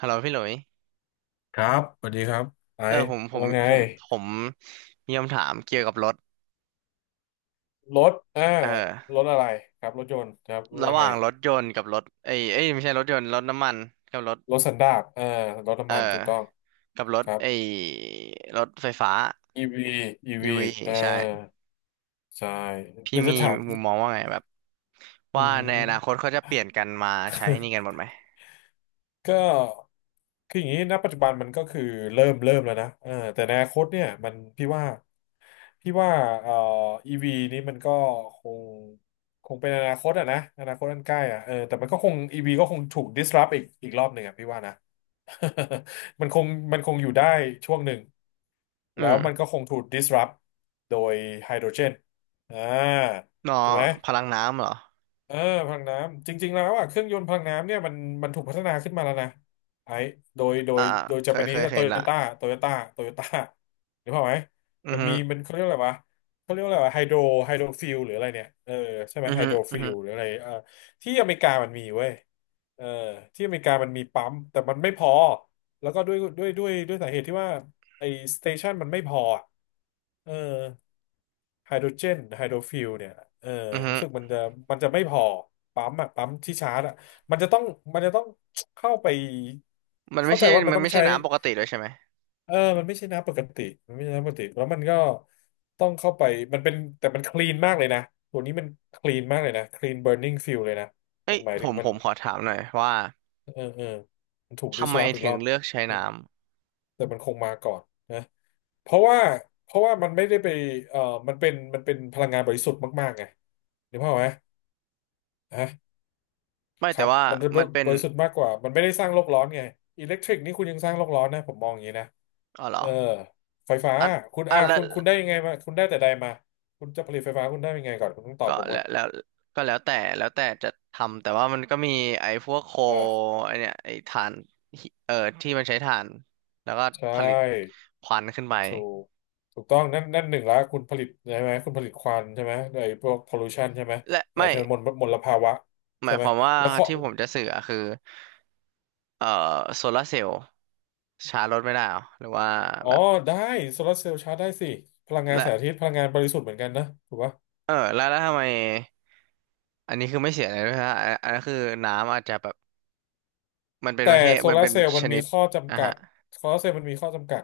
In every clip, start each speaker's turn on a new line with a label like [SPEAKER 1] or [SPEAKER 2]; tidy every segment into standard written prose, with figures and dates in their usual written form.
[SPEAKER 1] ฮัลโหลพี่หลุย
[SPEAKER 2] ครับสวัสดีครับไอ้
[SPEAKER 1] เออผมผม
[SPEAKER 2] ว่าไง
[SPEAKER 1] ผมผมมีคำถามเกี่ยวกับรถ
[SPEAKER 2] รถอ่า
[SPEAKER 1] เอ
[SPEAKER 2] ร
[SPEAKER 1] อ
[SPEAKER 2] ถอะไรครับรถยนต์ครับ
[SPEAKER 1] ระ
[SPEAKER 2] ว่า
[SPEAKER 1] ห
[SPEAKER 2] ไง
[SPEAKER 1] ว่างรถยนต์กับรถเอ้ยเอ้ยไม่ใช่รถยนต์รถน้ำมันกับรถ
[SPEAKER 2] รถสันดาปอ่ารถ
[SPEAKER 1] เออ
[SPEAKER 2] น้ำมันถูกต้อง
[SPEAKER 1] กับรถ
[SPEAKER 2] ครับ
[SPEAKER 1] ไอ้รถไฟฟ้า
[SPEAKER 2] อีวีอี
[SPEAKER 1] อี
[SPEAKER 2] วี
[SPEAKER 1] ว v
[SPEAKER 2] เออ
[SPEAKER 1] ใช่
[SPEAKER 2] ใช่
[SPEAKER 1] พี่
[SPEAKER 2] เดี๋ยวจะ
[SPEAKER 1] มี
[SPEAKER 2] ถาม
[SPEAKER 1] มุมมองว่าไงแบบ
[SPEAKER 2] อื
[SPEAKER 1] ว่าในอนาคต
[SPEAKER 2] ม
[SPEAKER 1] เขาจะเปลี่ยนกันมาใช้ นี่กันหมดไหม
[SPEAKER 2] ก็คืออย่างนี้ณปัจจุบันมันก็คือเริ่มแล้วนะเออแต่ในอนาคตเนี่ยมันพี่ว่าพี่ว่าเอ่ออีวีนี้มันก็คงคงเป็นอนาคตอะนะอนาคตอันใกล้อะเออแต่มันก็คงอีวีก็คงถูก disrupt อีกอีกรอบหนึ่งอะพี่ว่านะ มันคงมันคงอยู่ได้ช่วงหนึ่ง
[SPEAKER 1] อื
[SPEAKER 2] แล้วมัน
[SPEAKER 1] ม
[SPEAKER 2] ก็คงถูก disrupt โดยไฮโดรเจนอ่า
[SPEAKER 1] นอ
[SPEAKER 2] ถูกไหม
[SPEAKER 1] พลังน้ำเหรอ
[SPEAKER 2] เออพลังน้ำจริงๆแล้วอ่ะเครื่องยนต์พลังน้ำเนี่ยมันมันถูกพัฒนาขึ้นมาแล้วนะไอ้โดยโด
[SPEAKER 1] อ่า
[SPEAKER 2] ยโดย
[SPEAKER 1] เค
[SPEAKER 2] จาป
[SPEAKER 1] ย
[SPEAKER 2] นิ
[SPEAKER 1] เคย
[SPEAKER 2] ส
[SPEAKER 1] เคยเห็นละ
[SPEAKER 2] โตโยต้านึกภาพไหม
[SPEAKER 1] อือ
[SPEAKER 2] มัน
[SPEAKER 1] ฮึ
[SPEAKER 2] มีมันเขาเรียกอะไรวะเขาเรียกว่าอะไรไฮโดรไฮโดรฟิลหรืออะไรเนี่ยเออใช่ไหม
[SPEAKER 1] อือ
[SPEAKER 2] ไฮ
[SPEAKER 1] ฮึ
[SPEAKER 2] โดร
[SPEAKER 1] อื
[SPEAKER 2] ฟิ
[SPEAKER 1] อฮึ
[SPEAKER 2] ลหรืออะไรเออที่อเมริกามันมีเว้ยเออที่อเมริกามันมีปั๊มแต่มันไม่พอแล้วก็ด้วยสาเหตุที่ว่าไอ้สเตชันมันไม่พออะเออ ไฮโดรเจนไฮโดรฟิลเนี่ยเออ
[SPEAKER 1] อือฮึ
[SPEAKER 2] รู้สึกมันจะมันจะไม่พอปั๊มอะปั๊มที่ชาร์จอะมันจะต้องมันจะต้องเข้าไป
[SPEAKER 1] มันไม่
[SPEAKER 2] เข้าใจ
[SPEAKER 1] ใช่
[SPEAKER 2] ว่ามัน
[SPEAKER 1] มัน
[SPEAKER 2] ต้อง
[SPEAKER 1] ไม่ใช่
[SPEAKER 2] ใช้
[SPEAKER 1] น้ำปกติด้วยใช่ไหม
[SPEAKER 2] เออมันไม่ใช่น้ำปกติมันไม่ใช่น้ำปกติแล้วมันก็ต้องเข้าไปมันเป็นแต่มันคลีนมากเลยนะตัวนี้มันคลีนมากเลยนะคลีนเบ u ร์นิ่งฟิลเลยนะ
[SPEAKER 1] เอ้
[SPEAKER 2] มั
[SPEAKER 1] ย
[SPEAKER 2] นหมาย
[SPEAKER 1] ผ
[SPEAKER 2] ถึง
[SPEAKER 1] ม
[SPEAKER 2] มั
[SPEAKER 1] ผ
[SPEAKER 2] น
[SPEAKER 1] มขอถามหน่อยว่า
[SPEAKER 2] เออมันถูกดิ
[SPEAKER 1] ทำ
[SPEAKER 2] ส
[SPEAKER 1] ไม
[SPEAKER 2] ลอฟอีก
[SPEAKER 1] ถึ
[SPEAKER 2] ร
[SPEAKER 1] ง
[SPEAKER 2] อบ
[SPEAKER 1] เลือกใช้
[SPEAKER 2] แต่
[SPEAKER 1] น้ำ
[SPEAKER 2] แต่มันคงมาก่อนนะเพราะว่าเพราะว่ามันไม่ได้ไปเออมันเป็นมันเป็นพลังงานบริสุทธิ์มากๆไงนึกภาพไหม ฮะ
[SPEAKER 1] ไม่
[SPEAKER 2] ค
[SPEAKER 1] แต่
[SPEAKER 2] รับ
[SPEAKER 1] ว่า
[SPEAKER 2] มันจะ
[SPEAKER 1] มันเป็น
[SPEAKER 2] บริสุทธิ์มากกว่ามันไม่ได้สร้างโลกร้อนไงอิเล็กทริกนี่คุณยังสร้างโลกร้อนนะผมมองอย่างนี้นะ
[SPEAKER 1] อ๋อเหรอ
[SPEAKER 2] เออไฟฟ้า
[SPEAKER 1] อ่ะ
[SPEAKER 2] คุณ
[SPEAKER 1] อ่ะ
[SPEAKER 2] อ่า
[SPEAKER 1] แล้ว
[SPEAKER 2] คุณได้ยังไงมาคุณได้แต่ใดมาคุณจะผลิตไฟฟ้าคุณได้ยังไงก่อนคุณต้องตอบ
[SPEAKER 1] ก็
[SPEAKER 2] ผมก่
[SPEAKER 1] แล้
[SPEAKER 2] อ
[SPEAKER 1] ว
[SPEAKER 2] น
[SPEAKER 1] แล้วก็แล้วแต่แล้วแต่จะทำแต่ว่ามันก็มีไอ้พวกโค
[SPEAKER 2] อ่า
[SPEAKER 1] ไอ้เนี่ยไอ้ถ่านหิที่มันใช้ถ่านแล้วก็
[SPEAKER 2] ใช
[SPEAKER 1] ผลิต
[SPEAKER 2] ่
[SPEAKER 1] ควันขึ้นไป
[SPEAKER 2] ถูกถูกต้องนั่นหนึ่งละคุณผลิตใช่ไหมคุณผลิตควันใช่ไหมไอ้พวกพอลูชันใช่ไหม
[SPEAKER 1] และ
[SPEAKER 2] เออ
[SPEAKER 1] ไม่
[SPEAKER 2] ใช่ไหมมลภาวะ
[SPEAKER 1] ห
[SPEAKER 2] ใช่
[SPEAKER 1] มาย
[SPEAKER 2] ไห
[SPEAKER 1] ค
[SPEAKER 2] ม
[SPEAKER 1] วามว่า
[SPEAKER 2] แล้วข้อ
[SPEAKER 1] ที่ผมจะสื่ออะคือเอ่อโซลาร์เซลล์ชาร์จรถไม่ได้เหรอหรือว่า
[SPEAKER 2] อ๋อ
[SPEAKER 1] แบบ
[SPEAKER 2] ได้โซลาร์เซลล์ชาร์จได้สิพลังงานแสงอา
[SPEAKER 1] และ
[SPEAKER 2] ทิตย์พลังงานบริสุทธิ์เหมือนกันนะถูกปะ
[SPEAKER 1] เออแล้วแล้วทำไมอันนี้คือไม่เสียเลยด้วยฮะอันนั้นคือน้ำอาจจะแบบ มันเป็น
[SPEAKER 2] แต่
[SPEAKER 1] ประเทศ
[SPEAKER 2] โซ
[SPEAKER 1] มัน
[SPEAKER 2] ลาร์
[SPEAKER 1] เป็น
[SPEAKER 2] เซลล์
[SPEAKER 1] ช
[SPEAKER 2] มันมี
[SPEAKER 1] นิด
[SPEAKER 2] ข้อ
[SPEAKER 1] อ่ะ
[SPEAKER 2] จำกั
[SPEAKER 1] ฮะ
[SPEAKER 2] ดโซลาร์เซลล์มันมีข้อจำกัด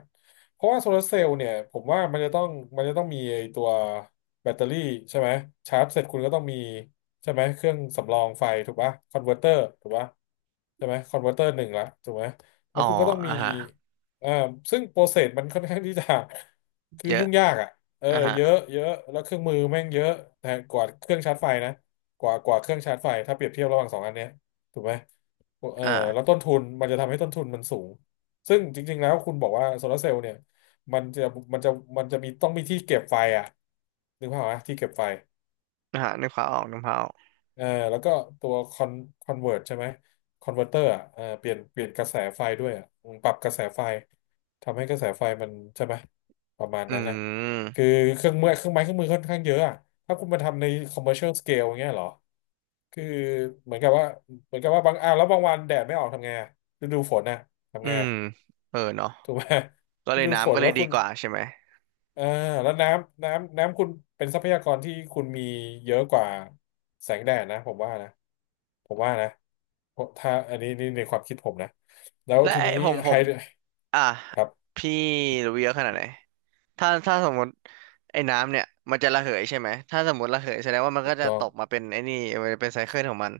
[SPEAKER 2] เพราะว่าโซลาร์เซลล์เนี่ยผมว่ามันจะต้องมันจะต้องมีไอ้ตัวแบตเตอรี่ใช่ไหมชาร์จเสร็จคุณก็ต้องมีใช่ไหมเครื่องสำรองไฟถูกปะคอนเวอร์เตอร์ถูกปะใช่ไหมคอนเวอร์เตอร์หนึ่งละถูกไหมแล้
[SPEAKER 1] อ๋อ
[SPEAKER 2] วคุณก็ต้องมี
[SPEAKER 1] อ่ะฮะ
[SPEAKER 2] อ่าซึ่งโปรเซสมันค่อนข้างที่จะ คือ
[SPEAKER 1] เยอะ
[SPEAKER 2] ยุ่งยากอ่ะเออ
[SPEAKER 1] อ่ะฮะ
[SPEAKER 2] เยอะเยอะแล้วเครื่องมือแม่งเยอะแต่กว่าเครื่องชาร์จไฟนะกว่ากว่าเครื่องชาร์จไฟถ้าเปรียบเทียบระหว่างสองอันเนี้ยถูกไหม เออแล้ว
[SPEAKER 1] อ่า
[SPEAKER 2] ต้นทุนมันจะทำให้ต้นทุนมันสูงซึ่งจริงๆแล้วคุณบอกว่าโซลาร์เซลล์เนี่ยมันจะมันจะมันจะมีต้องมีที่เก็บไฟอ่ะนึกภาพไหมที่เก็บไฟ
[SPEAKER 1] อ่ะฮะนึกภาพออก
[SPEAKER 2] เออแล้วก็ตัวคอนคอนเวิร์ตใช่ไหมคอนเวอร์เตอร์อ่ะเออเปลี่ยนกระแสไฟด้วยอ่ะอืมปรับกระแสไฟทำให้กระแสไฟมันใช่ไหมประมาณ
[SPEAKER 1] อื
[SPEAKER 2] นั้นนะคื
[SPEAKER 1] ม
[SPEAKER 2] อเครื่องมือเครื่องไม้เครื่องมือค่อนข้างเยอะอ่ะถ้าคุณมาทำใน commercial scale อย่างเงี้ยเหรอคือเหมือนกับว่าเหมือนกับว่าบางอ่ะแล้วบางวันแดดไม่ออกทำไงอ่ะฤดูฝนน่ะ
[SPEAKER 1] อื
[SPEAKER 2] ทำไง
[SPEAKER 1] ม
[SPEAKER 2] อะ
[SPEAKER 1] เออเนาะ
[SPEAKER 2] ถูกไหม
[SPEAKER 1] ก็
[SPEAKER 2] ฤ
[SPEAKER 1] เลย
[SPEAKER 2] ดูฝ
[SPEAKER 1] น้ำ
[SPEAKER 2] น
[SPEAKER 1] ก็เล
[SPEAKER 2] แล้
[SPEAKER 1] ย
[SPEAKER 2] ว
[SPEAKER 1] ดี
[SPEAKER 2] คุณ
[SPEAKER 1] กว่าใช่ไหม
[SPEAKER 2] อ่าแล้วน้ำคุณเป็นทรัพยากรที่คุณมีเยอะกว่าแสงแดดนะผมว่านะผมว่านะเพราะถ้าอันนี้นี่ในความคิดผมนะแล้ว
[SPEAKER 1] และ
[SPEAKER 2] ที
[SPEAKER 1] ไอ้
[SPEAKER 2] นี้
[SPEAKER 1] ผมผ
[SPEAKER 2] ไฮ
[SPEAKER 1] มอ่ะ
[SPEAKER 2] ครับ
[SPEAKER 1] พี่รู้เยอะขนาดไหนถ้าสมมติไอ้น้ำเนี่ยมันจะระเหยใช่ไหมถ้าสมมติระเหยแสดงว่ามัน
[SPEAKER 2] ถู
[SPEAKER 1] ก็
[SPEAKER 2] ก
[SPEAKER 1] จะ
[SPEAKER 2] ต้อ
[SPEAKER 1] ต
[SPEAKER 2] ง
[SPEAKER 1] กมาเป็นไอ้นี่มันจะเป็นไซเคิลของมัน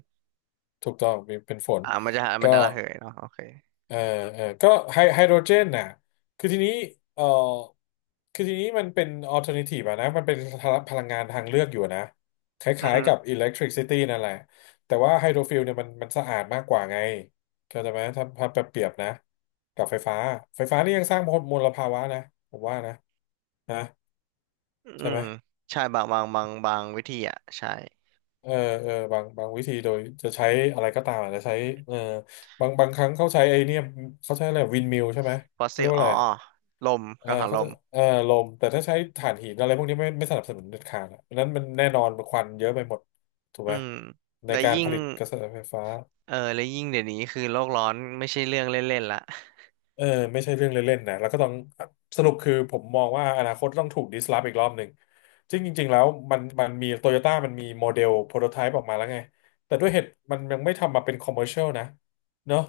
[SPEAKER 2] ถูกต้องเป็นเป็นฝน
[SPEAKER 1] อ่ามันจะามัน
[SPEAKER 2] ก็
[SPEAKER 1] จะระเหยเนาะโอเค
[SPEAKER 2] เออเออก็ไฮโดรเจนน่ะคือทีนี้เออคือทีนี้มันเป็นอ l ลเทอร์ i v ทีอะนะมันเป็นพลังงานทางเลือกอยู่อะนะค
[SPEAKER 1] อืมอ
[SPEAKER 2] ล้าย
[SPEAKER 1] ฮึ
[SPEAKER 2] ๆกับอิเล็กทริกซิตี้นั่นแหละแต่ว่าไฮโดรฟิลเนี่ยมันสะอาดมากกว่าไงเข้าใจไหมถ้าเปรียบนะกับไฟฟ้าไฟฟ้านี่ยังสร้างมลภาวะนะผมว่านะนะ
[SPEAKER 1] อื
[SPEAKER 2] ใช่
[SPEAKER 1] ม
[SPEAKER 2] ไหม
[SPEAKER 1] ใช่บางบางวิธีอ่ะใช่
[SPEAKER 2] เออเออบางวิธีโดยจะใช้อะไรก็ตามอาจจะใช้เออบางครั้งเขาใช้ไอเนี่ยเขาใช้อะไรวินมิลใช่ไหม
[SPEAKER 1] ฟอส
[SPEAKER 2] เขา
[SPEAKER 1] ซิ
[SPEAKER 2] เรีย
[SPEAKER 1] ล
[SPEAKER 2] กว่า
[SPEAKER 1] อ๋
[SPEAKER 2] อะ
[SPEAKER 1] อ
[SPEAKER 2] ไร
[SPEAKER 1] ลม
[SPEAKER 2] เออ
[SPEAKER 1] กังหัน
[SPEAKER 2] เขา
[SPEAKER 1] ล
[SPEAKER 2] จะ
[SPEAKER 1] ม
[SPEAKER 2] เออลมแต่ถ้าใช้ถ่านหินอะไรพวกนี้ไม่สนับสนุนเด็ดขาดอะเพราะฉะนั้นมันแน่นอนมันควันเยอะไปหมดถูก
[SPEAKER 1] อื
[SPEAKER 2] ไหม
[SPEAKER 1] ม
[SPEAKER 2] ใน
[SPEAKER 1] และ
[SPEAKER 2] การ
[SPEAKER 1] ยิ่
[SPEAKER 2] ผ
[SPEAKER 1] ง
[SPEAKER 2] ลิตกระแสไฟฟ้า
[SPEAKER 1] เออและยิ่งเดี๋ยวนี้คือโลกร้อนไม่ใช่เรื่องเล่นๆละ
[SPEAKER 2] เออไม่ใช่เรื่องเล่นๆนะแล้วก็ต้องสรุปคือผมมองว่าอนาคตต้องถูกดิสลอฟอีกรอบหนึ่งจริงจริงๆแล้วมันมีโตโยต้ามันมีโมเดลโปรโตไทป์ออกมาแล้วไงแต่ด้วยเหตุมันยังไม่ทำมาเป็นคอมเมอร์เชียลนะเนาะ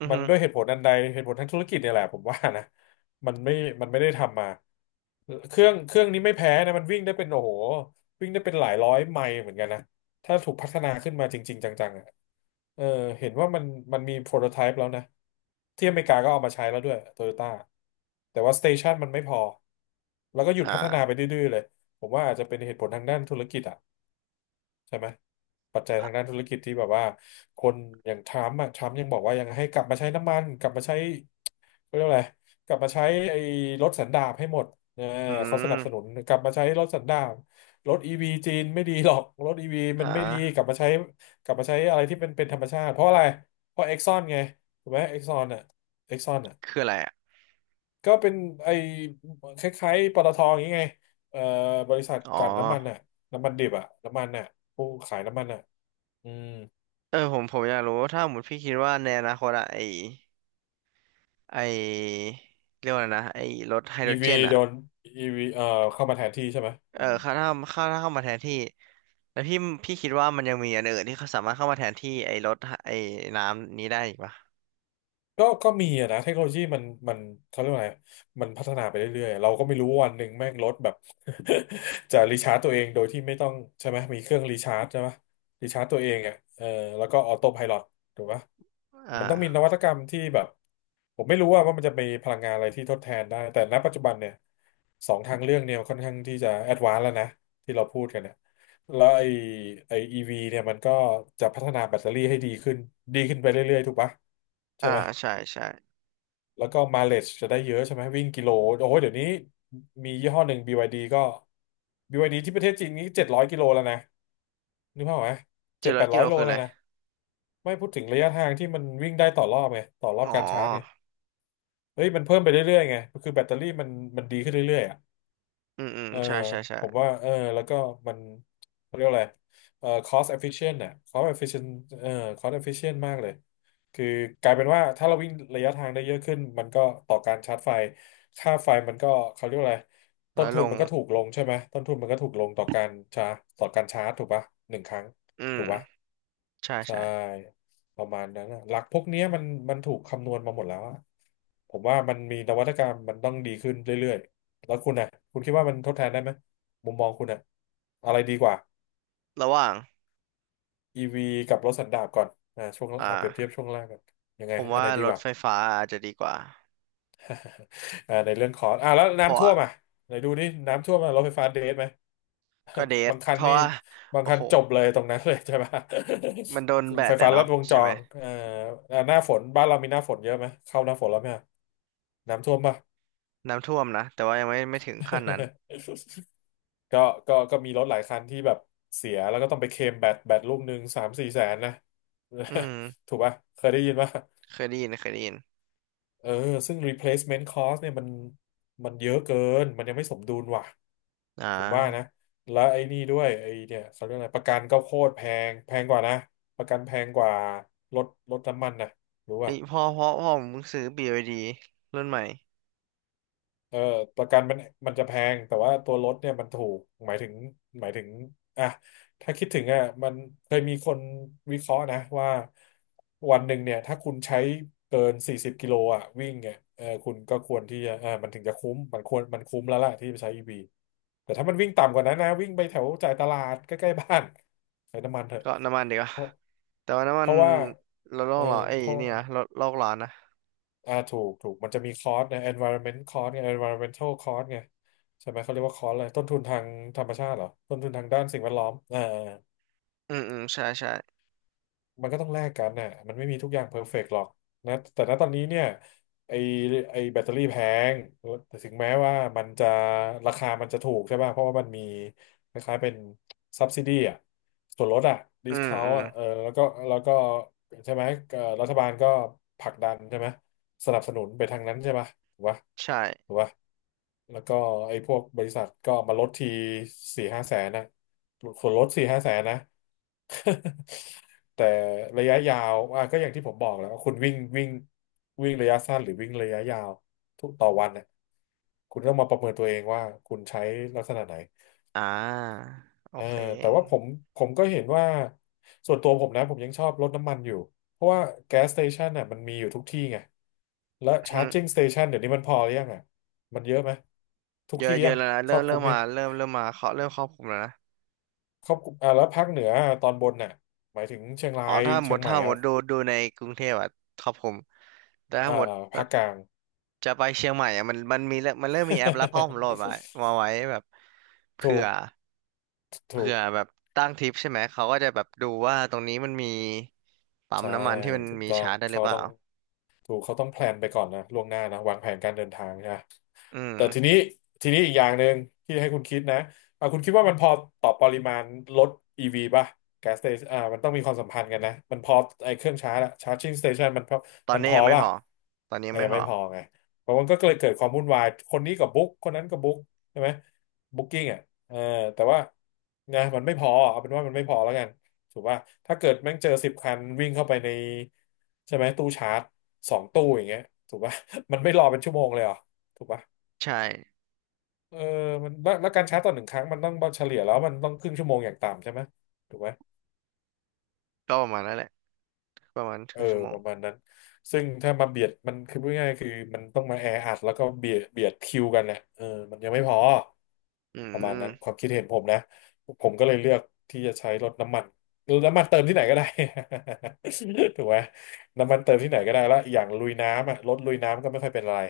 [SPEAKER 1] อือ
[SPEAKER 2] มัน
[SPEAKER 1] ฮึ
[SPEAKER 2] ด้วยเหตุผลอันใดเหตุผลทางธุรกิจเนี่ยแหละผมว่านะมันไม่มันไม่ได้ทำมาเครื่องนี้ไม่แพ้นะมันวิ่งได้เป็นโอ้โหวิ่งได้เป็นหลายร้อยไมล์เหมือนกันนะถ้าถูกพัฒนาขึ้นมาจริงๆจังๆอะ เออเห็นว่ามันมันมีโปรโตไทป์แล้วนะที่อเมริกาก็เอามาใช้แล้วด้วยโตโยต้าแต่ว่าสเตชันมันไม่พอแล้วก็หยุ
[SPEAKER 1] อ
[SPEAKER 2] ดพัฒนาไป
[SPEAKER 1] ่า
[SPEAKER 2] ดื้อๆเลยผมว่าอาจจะเป็นเหตุผลทางด้านธุรกิจอะ ใช่ไหมปัจจัยทางด้านธุรกิจที่แบบว่าคนอย่างทรัมป์อะทรัมป์ยังบอกว่ายังให้กลับมาใช้น้ำมันกลับมาใช้เขาเรียกว่าอะไรกลับมาใช้ไอ้รถสันดาปให้หมดเออ
[SPEAKER 1] อื
[SPEAKER 2] เขาสนับสนุ
[SPEAKER 1] ม
[SPEAKER 2] นกลับมาใช้รถสันดาปรถอีวีจีนไม่ดีหรอกรถอีวี
[SPEAKER 1] อ่
[SPEAKER 2] มันไม่ดีก
[SPEAKER 1] า
[SPEAKER 2] ลับมาใช้กลับมาใช้อะไรที่เป็นธรรมชาติเพราะอะไรเพราะเอ็กซอนไงถูกไหมเอ็กซอนอ่ะเอ็กซอนอ่ะ
[SPEAKER 1] คืออะไรอ่ะ
[SPEAKER 2] ก็เป็นไอ้คล้ายๆปตทอย่างงี้ไงเอ่อบริษัท
[SPEAKER 1] อ๋อ
[SPEAKER 2] กลั่นน้ำมันอ่ะน้ำมันดิบอ่ะน้ำมันอ่ะผู้ขายน้ำมันอ่ะ อืม
[SPEAKER 1] เออผมอยากรู้ว่าถ้าสมมติพี่คิดว่าในอนาคตอะไอไอเรียกว่าอะไรนะไอรถไฮโด
[SPEAKER 2] อี
[SPEAKER 1] รเจ
[SPEAKER 2] วี
[SPEAKER 1] น
[SPEAKER 2] โด
[SPEAKER 1] อะ
[SPEAKER 2] นอีวีเข้ามาแทนที่ใช่ไหม
[SPEAKER 1] เอ
[SPEAKER 2] อื
[SPEAKER 1] อ
[SPEAKER 2] ม
[SPEAKER 1] ถ้าเข้ามาแทนที่แล้วพี่คิดว่ามันยังมีอันอื่นที่เขาสามารถเข้ามาแทนที่ไอรถไอน้ำนี้ได้อีกปะ
[SPEAKER 2] ก็มีอะนะ เทคโนโลยีมันมันเขาเรียกว่าไงมันพัฒนาไปเรื่อยๆเราก็ไม่รู้วันหนึ่งแม่งรถแบบ จะรีชาร์จตัวเองโดยที่ไม่ต้องใช่ไหมมีเครื่องรีชาร์จใช่ไหมรีชาร์จตัวเองอ่ะเออแล้วก็ออโต้ไพลอตถูกปะ
[SPEAKER 1] อ่า
[SPEAKER 2] มันต้องมีนวัตกรรมที่แบบผมไม่รู้ว่ามันจะมีพลังงานอะไรที่ทดแทนได้ แต่ณปัจจุบันเนี่ยสองทางเรื่องเนี่ยค่อนข้างที่จะแอดวานซ์แล้วนะที่เราพูดกันเนี่ยแล้วไอ้ไอ้อีวีเนี่ยมันก็จะพัฒนาแบตเตอรี่ให้ดีขึ้นดีขึ้นไปเรื่อยๆถูกปะใช่
[SPEAKER 1] อ่า
[SPEAKER 2] ไหม
[SPEAKER 1] ใช่ใช่
[SPEAKER 2] แล้วก็ m i l e a g e จะได้เยอะใช่ไหมวิ่งกิโลโอ้โหเดี๋ยวนี้มียี่ห้อหนึ่ง BYD ก็ BYD ที่ประเทศจีนนี้700 กิโลแล้วนะนึกภาพออกไหม
[SPEAKER 1] เจ็
[SPEAKER 2] เจ็
[SPEAKER 1] ด
[SPEAKER 2] ด
[SPEAKER 1] ร้
[SPEAKER 2] แป
[SPEAKER 1] อย
[SPEAKER 2] ด
[SPEAKER 1] กิ
[SPEAKER 2] ร้อ
[SPEAKER 1] โล
[SPEAKER 2] ยโล
[SPEAKER 1] คืออะ
[SPEAKER 2] แล้ว
[SPEAKER 1] ไร
[SPEAKER 2] นะไม่พูดถึงระยะทางที่มันวิ่งได้ต่อรอบไงต่อรอบ
[SPEAKER 1] อ๋อ
[SPEAKER 2] การชาร์จไงเฮ้ยมันเพิ่มไปเรื่อยๆไงคือแบตเตอรี่มันมันดีขึ้นเรื่อยๆอะ
[SPEAKER 1] อืมอืม
[SPEAKER 2] เออ
[SPEAKER 1] ใช่ใช่ใช่
[SPEAKER 2] ผมว่าเออแล้วก็มันเขาเรียกอะไรเออ cost efficient น่ะ cost efficient เออ cost efficient มากเลยคือกลายเป็นว่าถ้าเราวิ่งระยะทางได้เยอะขึ้นมันก็ต่อการชาร์จไฟค่าไฟมันก็เขาเรียกว่าอะไรต้
[SPEAKER 1] น้อ
[SPEAKER 2] น
[SPEAKER 1] ย
[SPEAKER 2] ทุ
[SPEAKER 1] ล
[SPEAKER 2] น
[SPEAKER 1] ง
[SPEAKER 2] มันก็ถูกลงใช่ไหมต้นทุนมันก็ถูกลงต่อการชาร์จต่อการชาร์จถูกปะหนึ่งครั้ง
[SPEAKER 1] อื
[SPEAKER 2] ถู
[SPEAKER 1] ม
[SPEAKER 2] กปะ
[SPEAKER 1] ใช่
[SPEAKER 2] ใช่
[SPEAKER 1] ใช่
[SPEAKER 2] ประมาณนั้นนะหลักพวกเนี้ยมันมันถูกคำนวณมาหมดแล้วอะผมว่ามันมีนวัตกรรมมันต้องดีขึ้นเรื่อยๆแล้วคุณนะคุณคิดว่ามันทดแทนได้ไหมมุมมองคุณอะอะไรดีกว่า
[SPEAKER 1] ระหว่าง
[SPEAKER 2] e ีวีกับรถสันดาปก่อนอ่าช่วงอ่าเปรียบเทีย
[SPEAKER 1] อ่า
[SPEAKER 2] บช่วงแรกกันยัง
[SPEAKER 1] ผ
[SPEAKER 2] ไง
[SPEAKER 1] ม
[SPEAKER 2] อันไห
[SPEAKER 1] ว่า
[SPEAKER 2] นดี
[SPEAKER 1] ร
[SPEAKER 2] ก
[SPEAKER 1] ถ
[SPEAKER 2] ว่า
[SPEAKER 1] ไฟฟ้าอาจจะดีกว่า
[SPEAKER 2] อ่าในเรื่องของอ่าแล้ว
[SPEAKER 1] เพราะ
[SPEAKER 2] น้ำท่ว
[SPEAKER 1] ว่า
[SPEAKER 2] มอ่ะไหนดูนี่น้ำท่วมอะรถไฟฟ้าเดทไหม
[SPEAKER 1] ก็เด ท
[SPEAKER 2] บางคัน
[SPEAKER 1] เพราะ
[SPEAKER 2] นี่
[SPEAKER 1] ว่า
[SPEAKER 2] บาง
[SPEAKER 1] โอ้
[SPEAKER 2] คัน
[SPEAKER 1] โห
[SPEAKER 2] จบเลยตรงนั้นเลยใช่ไหม
[SPEAKER 1] มันโดนแบ
[SPEAKER 2] ไฟ
[SPEAKER 1] ดอะ
[SPEAKER 2] ฟ้าลั
[SPEAKER 1] เนาะ
[SPEAKER 2] ดวงจ
[SPEAKER 1] ใช่ไหม
[SPEAKER 2] รหน้าฝนบ้านเรามีหน้าฝนเยอะไหมเข้าหน้าฝนแล้วไหม น้ำท่วมป่ะ
[SPEAKER 1] น้ำท่วมนะแต่ว่ายังไม่ไม่ถึงขั้นนั้น
[SPEAKER 2] ก็ก็มีรถหลายคันที่แบบเสียแล้วก็ต้องไปเคลมแบตลูก1 3-4 แสนนะ
[SPEAKER 1] อืม
[SPEAKER 2] ถูกป่ะเคยได้ยินป่ะ
[SPEAKER 1] เคยได้ยินเคยได้ยิน
[SPEAKER 2] เออซึ่ง replacement cost เนี่ยมันมันเยอะเกินมันยังไม่สมดุลว่ะ
[SPEAKER 1] อ่
[SPEAKER 2] ผมว่านะ
[SPEAKER 1] า
[SPEAKER 2] แล้วไอ้นี่ด้วยไอ้เนี่ยเขาเรียกอะไรประกันก็โคตรแพงแพงกว่านะประกันแพงกว่ารถน้ำมันนะรู้
[SPEAKER 1] เอ้
[SPEAKER 2] ป่ะ
[SPEAKER 1] ยพ่อผมเพิ่งซื้อ b y รุ่นใหม่
[SPEAKER 2] เออประกันมันจะแพงแต่ว่าตัวรถเนี่ยมันถูกหมายถึงหมายถึงอ่ะถ้าคิดถึงอ่ะมันเคยมีคนวิเคราะห์นะว่าวันหนึ่งเนี่ยถ้าคุณใช้เกิน40 กิโลอ่ะวิ่งเนี่ยเออคุณก็ควรที่จะมันถึงจะคุ้มมันควรมันคุ้มแล้วล่ะที่ไปใช้อีวีแต่ถ้ามันวิ่งต่ำกว่านั้นนะวิ่งไปแถวจ่ายตลาดใกล้ๆบ้านใช้น้ำมันเถอะ
[SPEAKER 1] ก็น้ำมันดีกว่า
[SPEAKER 2] เพราะ
[SPEAKER 1] แต่ว่าน้ำ
[SPEAKER 2] เพ
[SPEAKER 1] มัน
[SPEAKER 2] ราะว่า
[SPEAKER 1] ลดโล
[SPEAKER 2] เออ
[SPEAKER 1] กร้อนเอ้ย
[SPEAKER 2] เพราะ
[SPEAKER 1] นี่นะลดโลกร้อนนะ
[SPEAKER 2] ถูกมันจะมีคอร์สนะ environment cost ไง environmental cost ไงใช่ไหมเขาเรียกว่าคอร์สอะไรต้นทุนทางธรรมชาติเหรอต้นทุนทางด้านสิ่งแวดล้อม
[SPEAKER 1] อืมอืมใช่ใช่
[SPEAKER 2] มันก็ต้องแลกกันน่ะมันไม่มีทุกอย่างเพอร์เฟกต์หรอกนะแต่ณตอนนี้เนี่ยไอไอแบตเตอรี่แพงแต่ถึงแม้ว่ามันจะราคามันจะถูกใช่ป่ะเพราะว่ามันมีคล้ายๆเป็น subsidy อ่ะส่วนลดอ่ะ
[SPEAKER 1] อืมอื
[SPEAKER 2] discount
[SPEAKER 1] ม
[SPEAKER 2] อ่ะเออแล้วก็ใช่ไหมรัฐบาลก็ผลักดันใช่ไหม สนับสนุนไปทางนั้นใช่ป่ะถูกป่ะ
[SPEAKER 1] ใช่
[SPEAKER 2] ถูกป่ะ แล้วก็ไอ้พวกบริษัทก็มาลดทีสี่ห้าแสนนะส่วนลดสี่ห้าแสนนะ แต่ระยะยาวอ่ะก็อย่างที่ผมบอกแหล้วาคุณวิ่งวิ่งวิ่งระยะสั้นหรือวิ่งระยะยาวทุกต่อวันเนี่ยคุณต้องมาประเมินตัวเองว่าคุณใช้ลักษณะไหน
[SPEAKER 1] อ่าโอ
[SPEAKER 2] เออ
[SPEAKER 1] เค
[SPEAKER 2] แต่ว่าผมก็เห็นว่าส่วนตัวผมนะผมยังชอบรถน้ำมันอยู่เพราะว่าแก๊สสเตชันน่ะมันมีอยู่ทุกที่ไงและ
[SPEAKER 1] อื
[SPEAKER 2] ชาร์
[SPEAKER 1] ม
[SPEAKER 2] จิ่งสเตชันเดี๋ยวนี้มันพอหรือยังอ่ะมันเยอะไหมทุก
[SPEAKER 1] เยอะ
[SPEAKER 2] ที่
[SPEAKER 1] เย
[SPEAKER 2] ยั
[SPEAKER 1] อะ
[SPEAKER 2] ง
[SPEAKER 1] แล้วนะ
[SPEAKER 2] ค
[SPEAKER 1] เริ่
[SPEAKER 2] รอ
[SPEAKER 1] ม
[SPEAKER 2] บค
[SPEAKER 1] เริ่
[SPEAKER 2] ลุ
[SPEAKER 1] ม
[SPEAKER 2] มยั
[SPEAKER 1] มา
[SPEAKER 2] ง
[SPEAKER 1] เริ่มมาเขาเริ่มครอบคลุมแล้วนะ
[SPEAKER 2] ครอบคลุมอ่าแล้วภาคเหนือตอนบนน่ะหมายถึงเชียงรา
[SPEAKER 1] อ๋อ
[SPEAKER 2] ย
[SPEAKER 1] ถ้าหม
[SPEAKER 2] เชีย
[SPEAKER 1] ด
[SPEAKER 2] งใหม่
[SPEAKER 1] ถ้าหม
[SPEAKER 2] อ่ะ
[SPEAKER 1] ดดูดูในกรุงเทพอะครอบคลุมแต่ถ้า
[SPEAKER 2] อ่า
[SPEAKER 1] หมดแบ
[SPEAKER 2] ภา
[SPEAKER 1] บ
[SPEAKER 2] คกลาง
[SPEAKER 1] จะไปเชียงใหม่อะมันมันมีแล้วมันเริ่มมีแอปแล้วพ่อผมโหลดมามาไว้แบบ
[SPEAKER 2] ถู
[SPEAKER 1] เผื่อ
[SPEAKER 2] กถู
[SPEAKER 1] เผื่
[SPEAKER 2] ก
[SPEAKER 1] อแบบตั้งทริปใช่ไหมเขาก็จะแบบดูว่าตรงนี้มันมีปั๊ม
[SPEAKER 2] ใช่
[SPEAKER 1] น้ำมันที่มัน
[SPEAKER 2] ถูก
[SPEAKER 1] มี
[SPEAKER 2] ต้อง
[SPEAKER 1] ชาร์จได้หรื
[SPEAKER 2] เขา
[SPEAKER 1] อเป
[SPEAKER 2] ต้
[SPEAKER 1] ล่า
[SPEAKER 2] องถูกเขาต้องแพลนไปก่อนนะล่วงหน้านะวางแผนการเดินทางนะ
[SPEAKER 1] อืม
[SPEAKER 2] แต่ทีนี้อีกอย่างหนึ่งที่ให้คุณคิดนะอ่ะคุณคิดว่ามันพอต่อปริมาณรถ EV ป่ะ gas station อ่ามันต้องมีความสัมพันธ์กันนะ มันพอไอ้เครื่องชาร์จอะ charging station มันพอ
[SPEAKER 1] ตอน
[SPEAKER 2] มัน
[SPEAKER 1] นี้
[SPEAKER 2] พอ
[SPEAKER 1] ยังไม่พ
[SPEAKER 2] ป่ะ
[SPEAKER 1] อตอนนี้ยั
[SPEAKER 2] อ่ะ
[SPEAKER 1] งไม่
[SPEAKER 2] ยัง
[SPEAKER 1] พอ
[SPEAKER 2] ไม่พอไงเพราะมันก็เลยเกิดความวุ่นวายคนนี้กับบุ๊กคนนั้นกับบุ๊กใช่ไหมบุ๊กกิ้งอ่ะเออแต่ว่านะมันไม่พอเอาเป็นว่ามันไม่พอแล้วกันถูกป่ะถ้าเกิดแม่งเจอ10 คันวิ่งเข้าไปในใช่ไหมตู้ชาร์จสองตู้อย่างเงี้ยถูกป่ะ มันไม่รอเป็นชั่วโมงเลยเหรอถูกป่ะ
[SPEAKER 1] ใช่
[SPEAKER 2] เออมันแล้วการชาร์จต่อหนึ่งครั้งมันต้องเฉลี่ยแล้วมันต้องครึ่งชั่วโมงอย่างต่ำใช่ไหมถูกไหม
[SPEAKER 1] ก็ประมาณนั้นแหละประมาณค
[SPEAKER 2] เอ
[SPEAKER 1] รึ่
[SPEAKER 2] อ
[SPEAKER 1] งชั่วโม
[SPEAKER 2] ป
[SPEAKER 1] ง
[SPEAKER 2] ระมาณนั้นซึ่งถ้ามาเบียดมันคือพูดง่ายๆคือมันต้องมาแออัดแล้วก็เบียดคิวกันนะเออมันยังไม่พอ
[SPEAKER 1] อื
[SPEAKER 2] ประมาณนั้นค
[SPEAKER 1] ม
[SPEAKER 2] วามคิดเห็นผมนะผมก็เลยเลือกที่จะใช้รถน้ำมันรถน้ำมันเติมที่ไหนก็ได้ ถูกไหมน้ำมันเติมที่ไหนก็ได้แล้วอย่างลุยน้ำอ่ะรถลุยน้ำก็ไม่ค่อยเป็นอะไร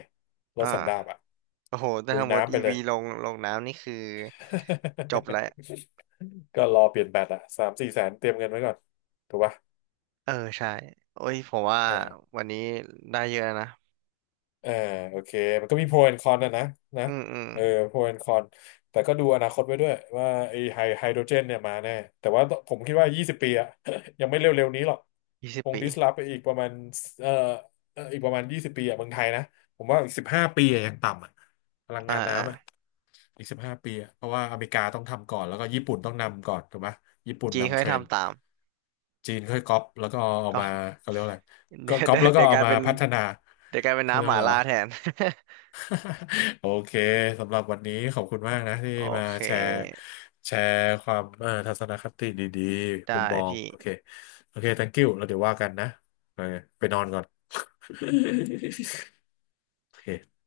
[SPEAKER 2] รถสันดาป
[SPEAKER 1] อ่า
[SPEAKER 2] อ่ะ
[SPEAKER 1] โอ้โหแต่
[SPEAKER 2] ลุย
[SPEAKER 1] ถ้าหมดต
[SPEAKER 2] น้ำไป
[SPEAKER 1] อี
[SPEAKER 2] เล
[SPEAKER 1] วี
[SPEAKER 2] ย
[SPEAKER 1] ลงลงน้ำนี่คือจบแล้ว
[SPEAKER 2] ก็รอเปลี่ยนแบตอะ3-4 แสนเตรียมเงินไว้ก่อนถูกป่ะ
[SPEAKER 1] เออใช่ โอ้ยผมว่า
[SPEAKER 2] อ่า
[SPEAKER 1] วันนี้ได้เยอะนะ
[SPEAKER 2] อ่าโอเคมันก็มีโปรแอนคอนนะ
[SPEAKER 1] อืมอืม
[SPEAKER 2] เออโปรแอนคอนแต่ก็ดูอนาคตไว้ด้วยว่าไอ้ไฮโดรเจนเนี่ยมาแน่แต่ว่าผมคิดว่า20ปีอะ ยังไม่เร็วๆนี้หรอก
[SPEAKER 1] ยี่สิบ
[SPEAKER 2] คง
[SPEAKER 1] ปี
[SPEAKER 2] ดิสลอฟไปอีกประมาณเอ่ออีกประมาณ20ปีอะเมืองไทยนะผมว่าอีก15ปีอะอย่างต่ำอะพลัง
[SPEAKER 1] อ่า
[SPEAKER 2] งาน
[SPEAKER 1] อ่า
[SPEAKER 2] น้ำอะ อีก15 ปีอะเพราะว่าอเมริกาต้องทำก่อนแล้วก็ญี่ปุ่นต้องนำก่อนถูกไหมญี่ปุ่น
[SPEAKER 1] จี
[SPEAKER 2] นำ
[SPEAKER 1] เขา
[SPEAKER 2] เท
[SPEAKER 1] ให้
[SPEAKER 2] รนด์
[SPEAKER 1] ทำตาม
[SPEAKER 2] จีนค่อยก๊อปแล้วก็เอา
[SPEAKER 1] ก็
[SPEAKER 2] มาเขาเรียกว่าอะไร
[SPEAKER 1] เดี๋
[SPEAKER 2] ก็
[SPEAKER 1] ยว
[SPEAKER 2] ก๊อป
[SPEAKER 1] เดี๋ยว
[SPEAKER 2] แล้วก็
[SPEAKER 1] เดี๋ยวก
[SPEAKER 2] เอา
[SPEAKER 1] ลาย
[SPEAKER 2] มา
[SPEAKER 1] เป็น
[SPEAKER 2] พัฒนา
[SPEAKER 1] เดี๋ยวกลายเป็น
[SPEAKER 2] เขาเรีย
[SPEAKER 1] น้ำ
[SPEAKER 2] ก
[SPEAKER 1] ห
[SPEAKER 2] ว่า
[SPEAKER 1] มา
[SPEAKER 2] อะไร
[SPEAKER 1] ล่า
[SPEAKER 2] วะ
[SPEAKER 1] แทน
[SPEAKER 2] โอเคสำหรับวันนี้ขอบคุณมากนะที่
[SPEAKER 1] โอ
[SPEAKER 2] มา
[SPEAKER 1] เค
[SPEAKER 2] แชร์แชร์ความทัศนคติดีๆมุ
[SPEAKER 1] ได้
[SPEAKER 2] มมอง
[SPEAKER 1] พี่
[SPEAKER 2] โอเคโอเค thank you แล้วเดี๋ยวว่ากันนะโอเคไปนอนก่อน โอเค